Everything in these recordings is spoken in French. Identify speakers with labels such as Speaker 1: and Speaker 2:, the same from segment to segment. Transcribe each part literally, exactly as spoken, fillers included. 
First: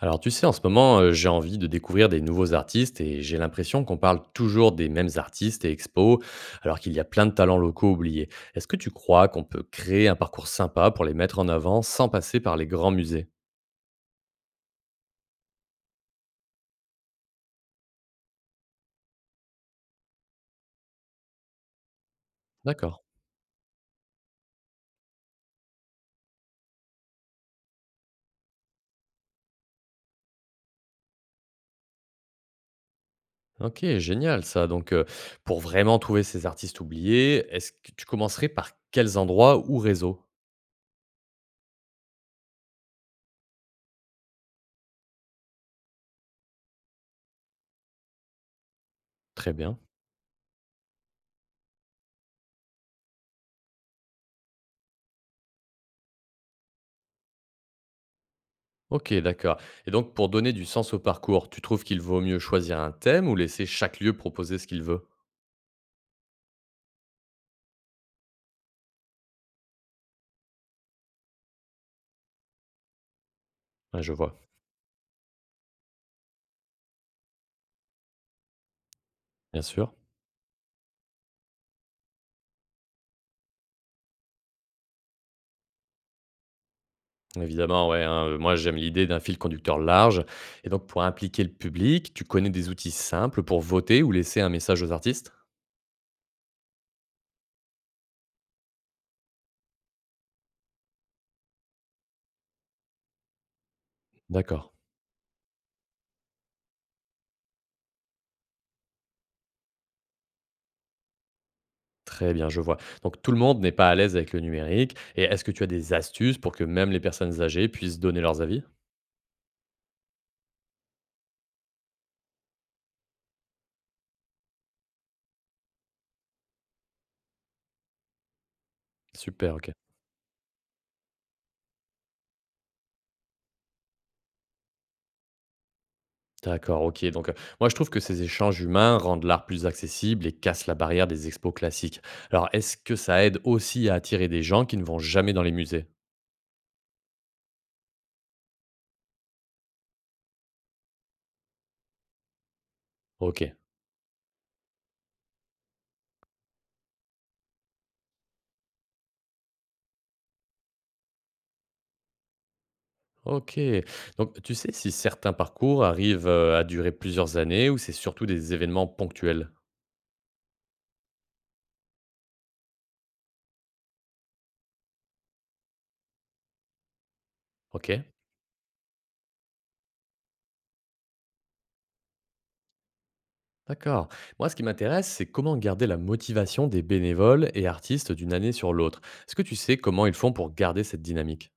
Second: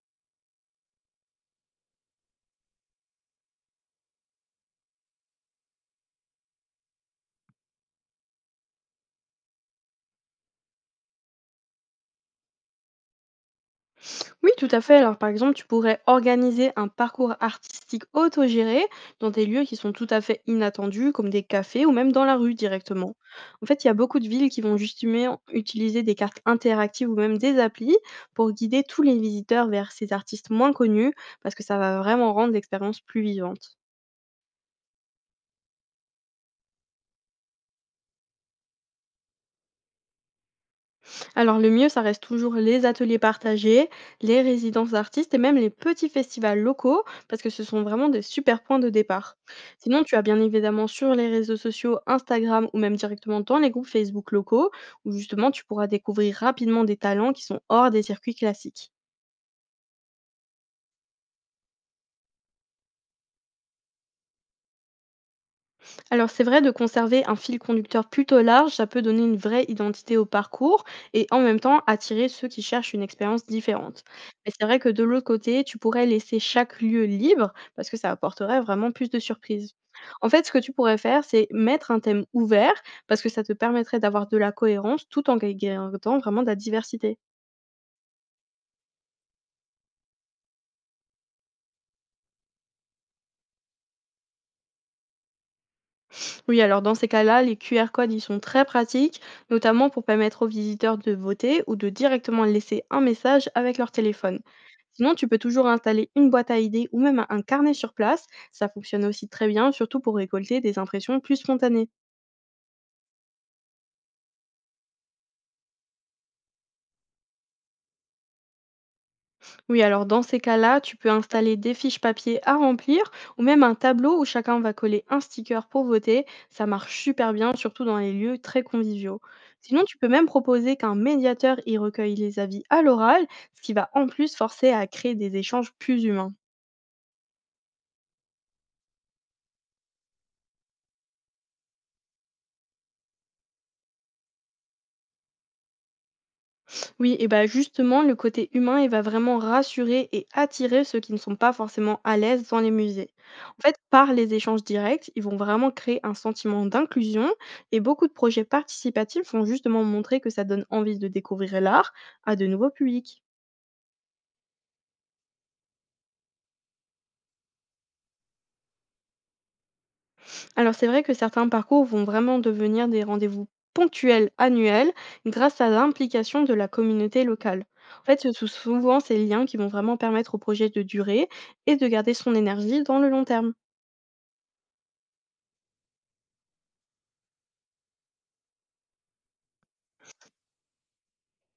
Speaker 1: Alors tu sais, en ce moment, euh, j'ai envie de découvrir des nouveaux artistes et j'ai l'impression qu'on parle toujours des mêmes artistes et expos, alors qu'il y a plein de talents locaux oubliés. Est-ce que tu crois qu'on peut créer un parcours sympa pour les mettre en avant sans passer par les grands musées?
Speaker 2: Oui, tout à fait. Alors, par exemple, tu pourrais organiser un parcours artistique autogéré dans des lieux qui sont tout à fait inattendus, comme des cafés ou même dans la rue
Speaker 1: D'accord.
Speaker 2: directement. En fait, il y a beaucoup de villes qui vont justement utiliser des cartes interactives ou même des applis pour guider tous les visiteurs vers ces artistes moins connus, parce que ça va vraiment rendre l'expérience plus vivante.
Speaker 1: Ok, génial ça. Donc euh, pour vraiment trouver ces artistes oubliés, est-ce que tu commencerais par quels endroits ou réseaux?
Speaker 2: Alors le mieux, ça reste toujours les ateliers partagés, les résidences d'artistes et même les petits festivals locaux, parce que ce sont vraiment des super points de départ.
Speaker 1: Très bien.
Speaker 2: Sinon, tu as bien évidemment sur les réseaux sociaux, Instagram ou même directement dans les groupes Facebook locaux, où justement tu pourras découvrir rapidement des talents qui sont hors des circuits classiques.
Speaker 1: Ok, d'accord. Et donc pour donner du sens au parcours, tu trouves qu'il vaut mieux choisir un thème ou laisser chaque lieu proposer ce qu'il veut?
Speaker 2: Alors c'est vrai de conserver un fil conducteur plutôt large, ça peut donner une vraie identité au parcours et en même temps attirer ceux qui cherchent une expérience
Speaker 1: Ouais,
Speaker 2: différente.
Speaker 1: je vois,
Speaker 2: Mais c'est vrai que de l'autre côté, tu pourrais laisser chaque lieu libre parce que ça apporterait vraiment plus de
Speaker 1: bien
Speaker 2: surprises.
Speaker 1: sûr.
Speaker 2: En fait, ce que tu pourrais faire, c'est mettre un thème ouvert parce que ça te permettrait d'avoir de la cohérence tout en gardant vraiment de la diversité.
Speaker 1: Évidemment, ouais, hein, heu, moi j'aime l'idée d'un fil conducteur large, et donc pour impliquer le public, tu connais des outils simples pour voter ou laisser un message aux artistes?
Speaker 2: Oui, alors dans ces cas-là, les Q R codes, ils sont très pratiques, notamment pour permettre aux visiteurs de voter ou de directement laisser un message avec leur téléphone.
Speaker 1: D'accord,
Speaker 2: Sinon, tu peux toujours installer une boîte à idées ou même un carnet sur place. Ça fonctionne aussi très bien, surtout pour récolter des impressions plus spontanées.
Speaker 1: très bien, je vois. Donc tout le monde n'est pas à l'aise avec le numérique, et est-ce que tu as des astuces pour que même les personnes âgées puissent donner leurs avis?
Speaker 2: Oui, alors dans ces cas-là, tu peux installer des fiches papier à remplir ou même un tableau où chacun va coller un sticker pour voter. Ça marche super bien, surtout dans les lieux très conviviaux.
Speaker 1: Super, OK.
Speaker 2: Sinon, tu peux même proposer qu'un médiateur y recueille les avis à l'oral, ce qui va en plus forcer à créer des échanges plus humains.
Speaker 1: D'accord, OK, donc heu, moi je trouve que ces échanges humains rendent l'art plus accessible et cassent la barrière des expos classiques. Alors est-ce que ça aide aussi à attirer des gens qui ne vont jamais dans les musées?
Speaker 2: Oui, et bah justement, le côté humain, il va vraiment rassurer et attirer ceux qui ne sont pas forcément à l'aise dans les musées.
Speaker 1: OK.
Speaker 2: En fait, par les échanges directs, ils vont vraiment créer un sentiment d'inclusion et beaucoup de projets participatifs vont justement montrer que ça donne envie de découvrir l'art à de nouveaux publics.
Speaker 1: OK. Donc, tu sais si certains parcours arrivent, heu, à durer plusieurs années, ou c'est surtout des événements ponctuels?
Speaker 2: Alors c'est vrai que certains parcours vont vraiment devenir des rendez-vous ponctuels annuels grâce à l'implication de la communauté locale.
Speaker 1: OK,
Speaker 2: En fait, ce sont souvent ces liens qui vont vraiment permettre au projet de durer et de garder son énergie dans le long terme.
Speaker 1: d'accord. Moi, ce qui m'intéresse, c'est comment garder la motivation des bénévoles et artistes d'une année sur l'autre. Est-ce que tu sais comment ils font pour garder cette dynamique?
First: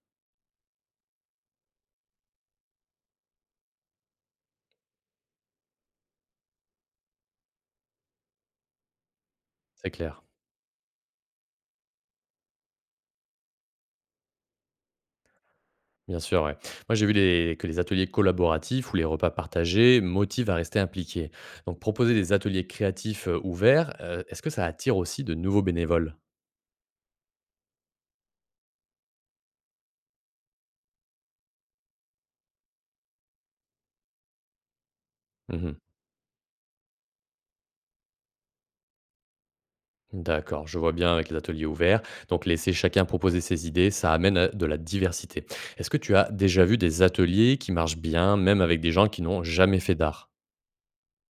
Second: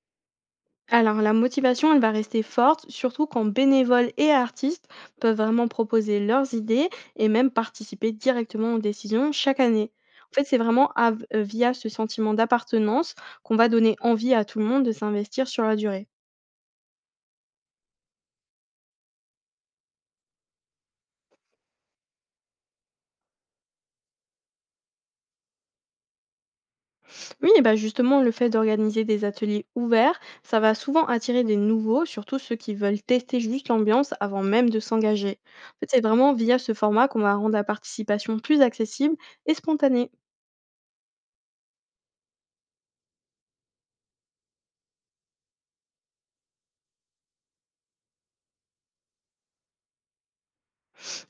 Speaker 2: Alors, la motivation, elle va rester forte, surtout quand bénévoles et artistes peuvent vraiment proposer leurs idées et même participer directement aux décisions chaque
Speaker 1: C'est
Speaker 2: année.
Speaker 1: clair.
Speaker 2: En fait, c'est vraiment av- euh, via ce sentiment d'appartenance qu'on va donner envie à tout le monde de s'investir sur la durée.
Speaker 1: Bien sûr, ouais. Moi, j'ai vu les que les ateliers collaboratifs ou les repas partagés motivent à rester impliqués. Donc proposer des ateliers créatifs, heu, ouverts, heu, est-ce que ça attire aussi de nouveaux bénévoles?
Speaker 2: Oui, et bah justement, le fait d'organiser des ateliers ouverts, ça va souvent attirer des nouveaux, surtout ceux qui veulent tester juste l'ambiance avant même de s'engager.
Speaker 1: Mmh.
Speaker 2: En fait, c'est vraiment via ce format qu'on va rendre la participation plus accessible et spontanée.
Speaker 1: D'accord, je vois bien avec les ateliers ouverts. Donc laisser chacun proposer ses idées, ça amène à de la diversité. Est-ce que tu as déjà vu des ateliers qui marchent bien, même avec des gens qui n'ont jamais fait d'art?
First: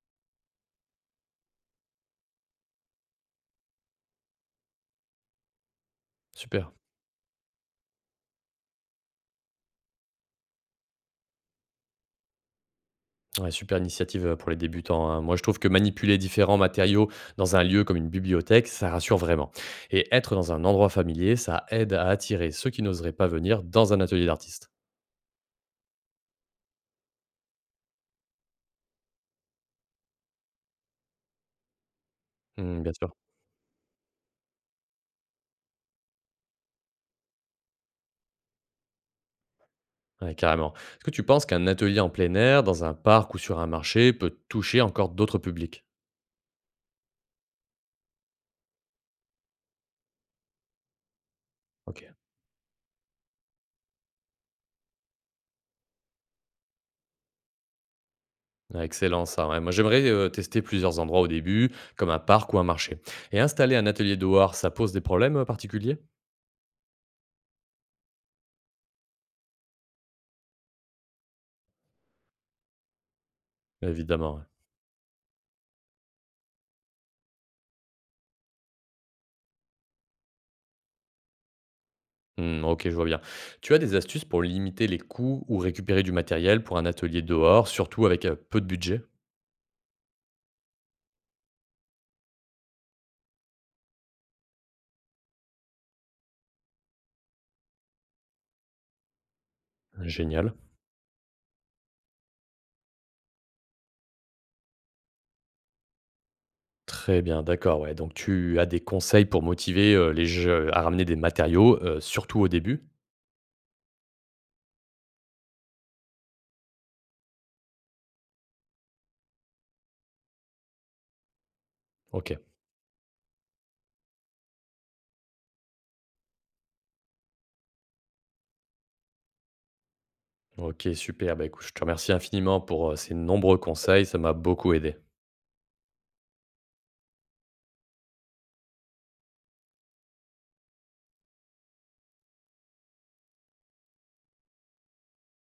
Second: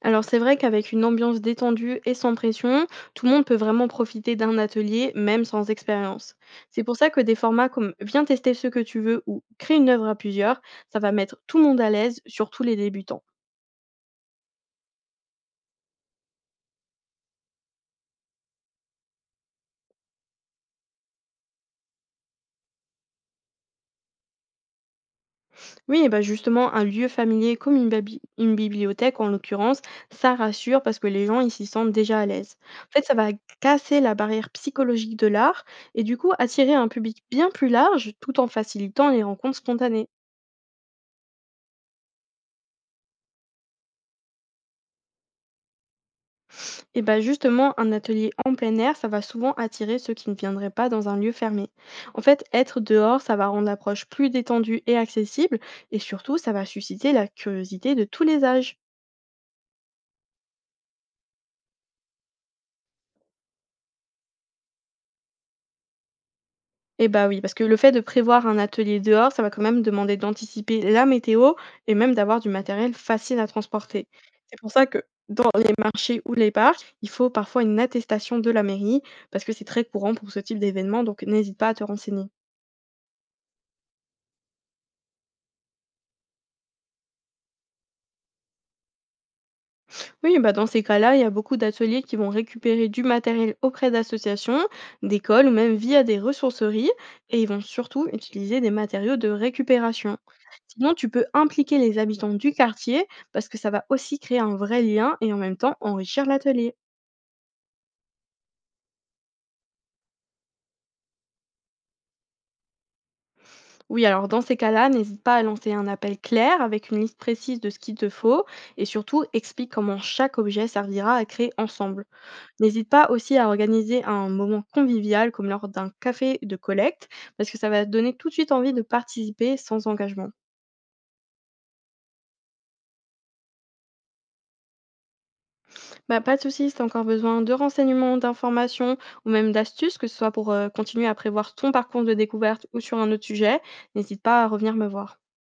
Speaker 2: Alors c'est vrai qu'avec une ambiance détendue et sans pression, tout le monde peut vraiment profiter d'un atelier, même sans expérience.
Speaker 1: Super.
Speaker 2: C'est pour ça que des formats comme Viens tester ce que tu veux ou Crée une œuvre à plusieurs, ça va mettre tout le monde à l'aise, surtout les débutants.
Speaker 1: Ouais, super initiative euh, pour les débutants, hein. Moi, je trouve que manipuler différents matériaux dans un lieu comme une bibliothèque, ça rassure vraiment. Et être dans un endroit familier, ça aide à attirer ceux qui n'oseraient pas venir dans un atelier d'artiste.
Speaker 2: Oui, et bah justement, un lieu familier comme une, babi- une bibliothèque en l'occurrence, ça rassure parce que les gens ils s'y sentent déjà à l'aise.
Speaker 1: Hmm,
Speaker 2: En
Speaker 1: bien
Speaker 2: fait,
Speaker 1: sûr.
Speaker 2: ça va casser la barrière psychologique de l'art et du coup attirer un public bien plus large tout en facilitant les rencontres spontanées.
Speaker 1: Ouais, carrément. Est-ce que tu penses qu'un atelier en plein air, dans un parc ou sur un marché, peut toucher encore d'autres publics?
Speaker 2: Et bah justement, un atelier en plein air, ça va souvent attirer ceux qui ne viendraient pas dans un lieu fermé.
Speaker 1: Ok.
Speaker 2: En fait, être dehors, ça va rendre l'approche plus détendue et accessible, et surtout, ça va susciter la curiosité de tous les âges.
Speaker 1: Ah, excellent ça, ouais. Moi, j'aimerais euh, tester plusieurs endroits au début, comme un parc ou un marché. Et installer un atelier dehors, ça pose des problèmes euh, particuliers?
Speaker 2: Et bah oui, parce que le fait de prévoir un atelier dehors, ça va quand même demander d'anticiper la météo et même d'avoir du matériel facile à transporter.
Speaker 1: Évidemment, ouais.
Speaker 2: C'est pour ça que dans les marchés ou les parcs, il faut parfois une attestation de la mairie, parce que c'est très courant pour ce type d'événement, donc n'hésite pas à te renseigner.
Speaker 1: Hmm, ok, je vois bien. Tu as des astuces pour limiter les coûts ou récupérer du matériel pour un atelier dehors, surtout avec euh, peu de budget?
Speaker 2: Oui, bah dans ces cas-là, il y a beaucoup d'ateliers qui vont récupérer du matériel auprès d'associations, d'écoles ou même via des ressourceries et ils vont surtout utiliser des matériaux de récupération.
Speaker 1: Génial.
Speaker 2: Sinon, tu peux impliquer les habitants du quartier parce que ça va aussi créer un vrai lien et en même temps enrichir l'atelier.
Speaker 1: Très bien, d'accord. Ouais. Donc, tu as des conseils pour motiver euh, les jeux à ramener des matériaux, euh, surtout au début?
Speaker 2: Oui, alors dans ces cas-là, n'hésite pas à lancer un appel clair avec une liste précise de ce qu'il te faut et surtout explique comment chaque objet servira à créer ensemble.
Speaker 1: Ok.
Speaker 2: N'hésite pas aussi à organiser un moment convivial comme lors d'un café de collecte parce que ça va te donner tout de suite envie de participer sans engagement.
Speaker 1: Ok, super. Bah, écoute, je te remercie infiniment pour euh, ces nombreux conseils. Ça m'a beaucoup aidé.
Speaker 2: Bah, pas de soucis si tu as encore besoin de renseignements, d'informations ou même d'astuces, que ce soit pour euh, continuer à prévoir ton parcours de découverte ou sur un autre sujet, n'hésite pas à revenir me voir.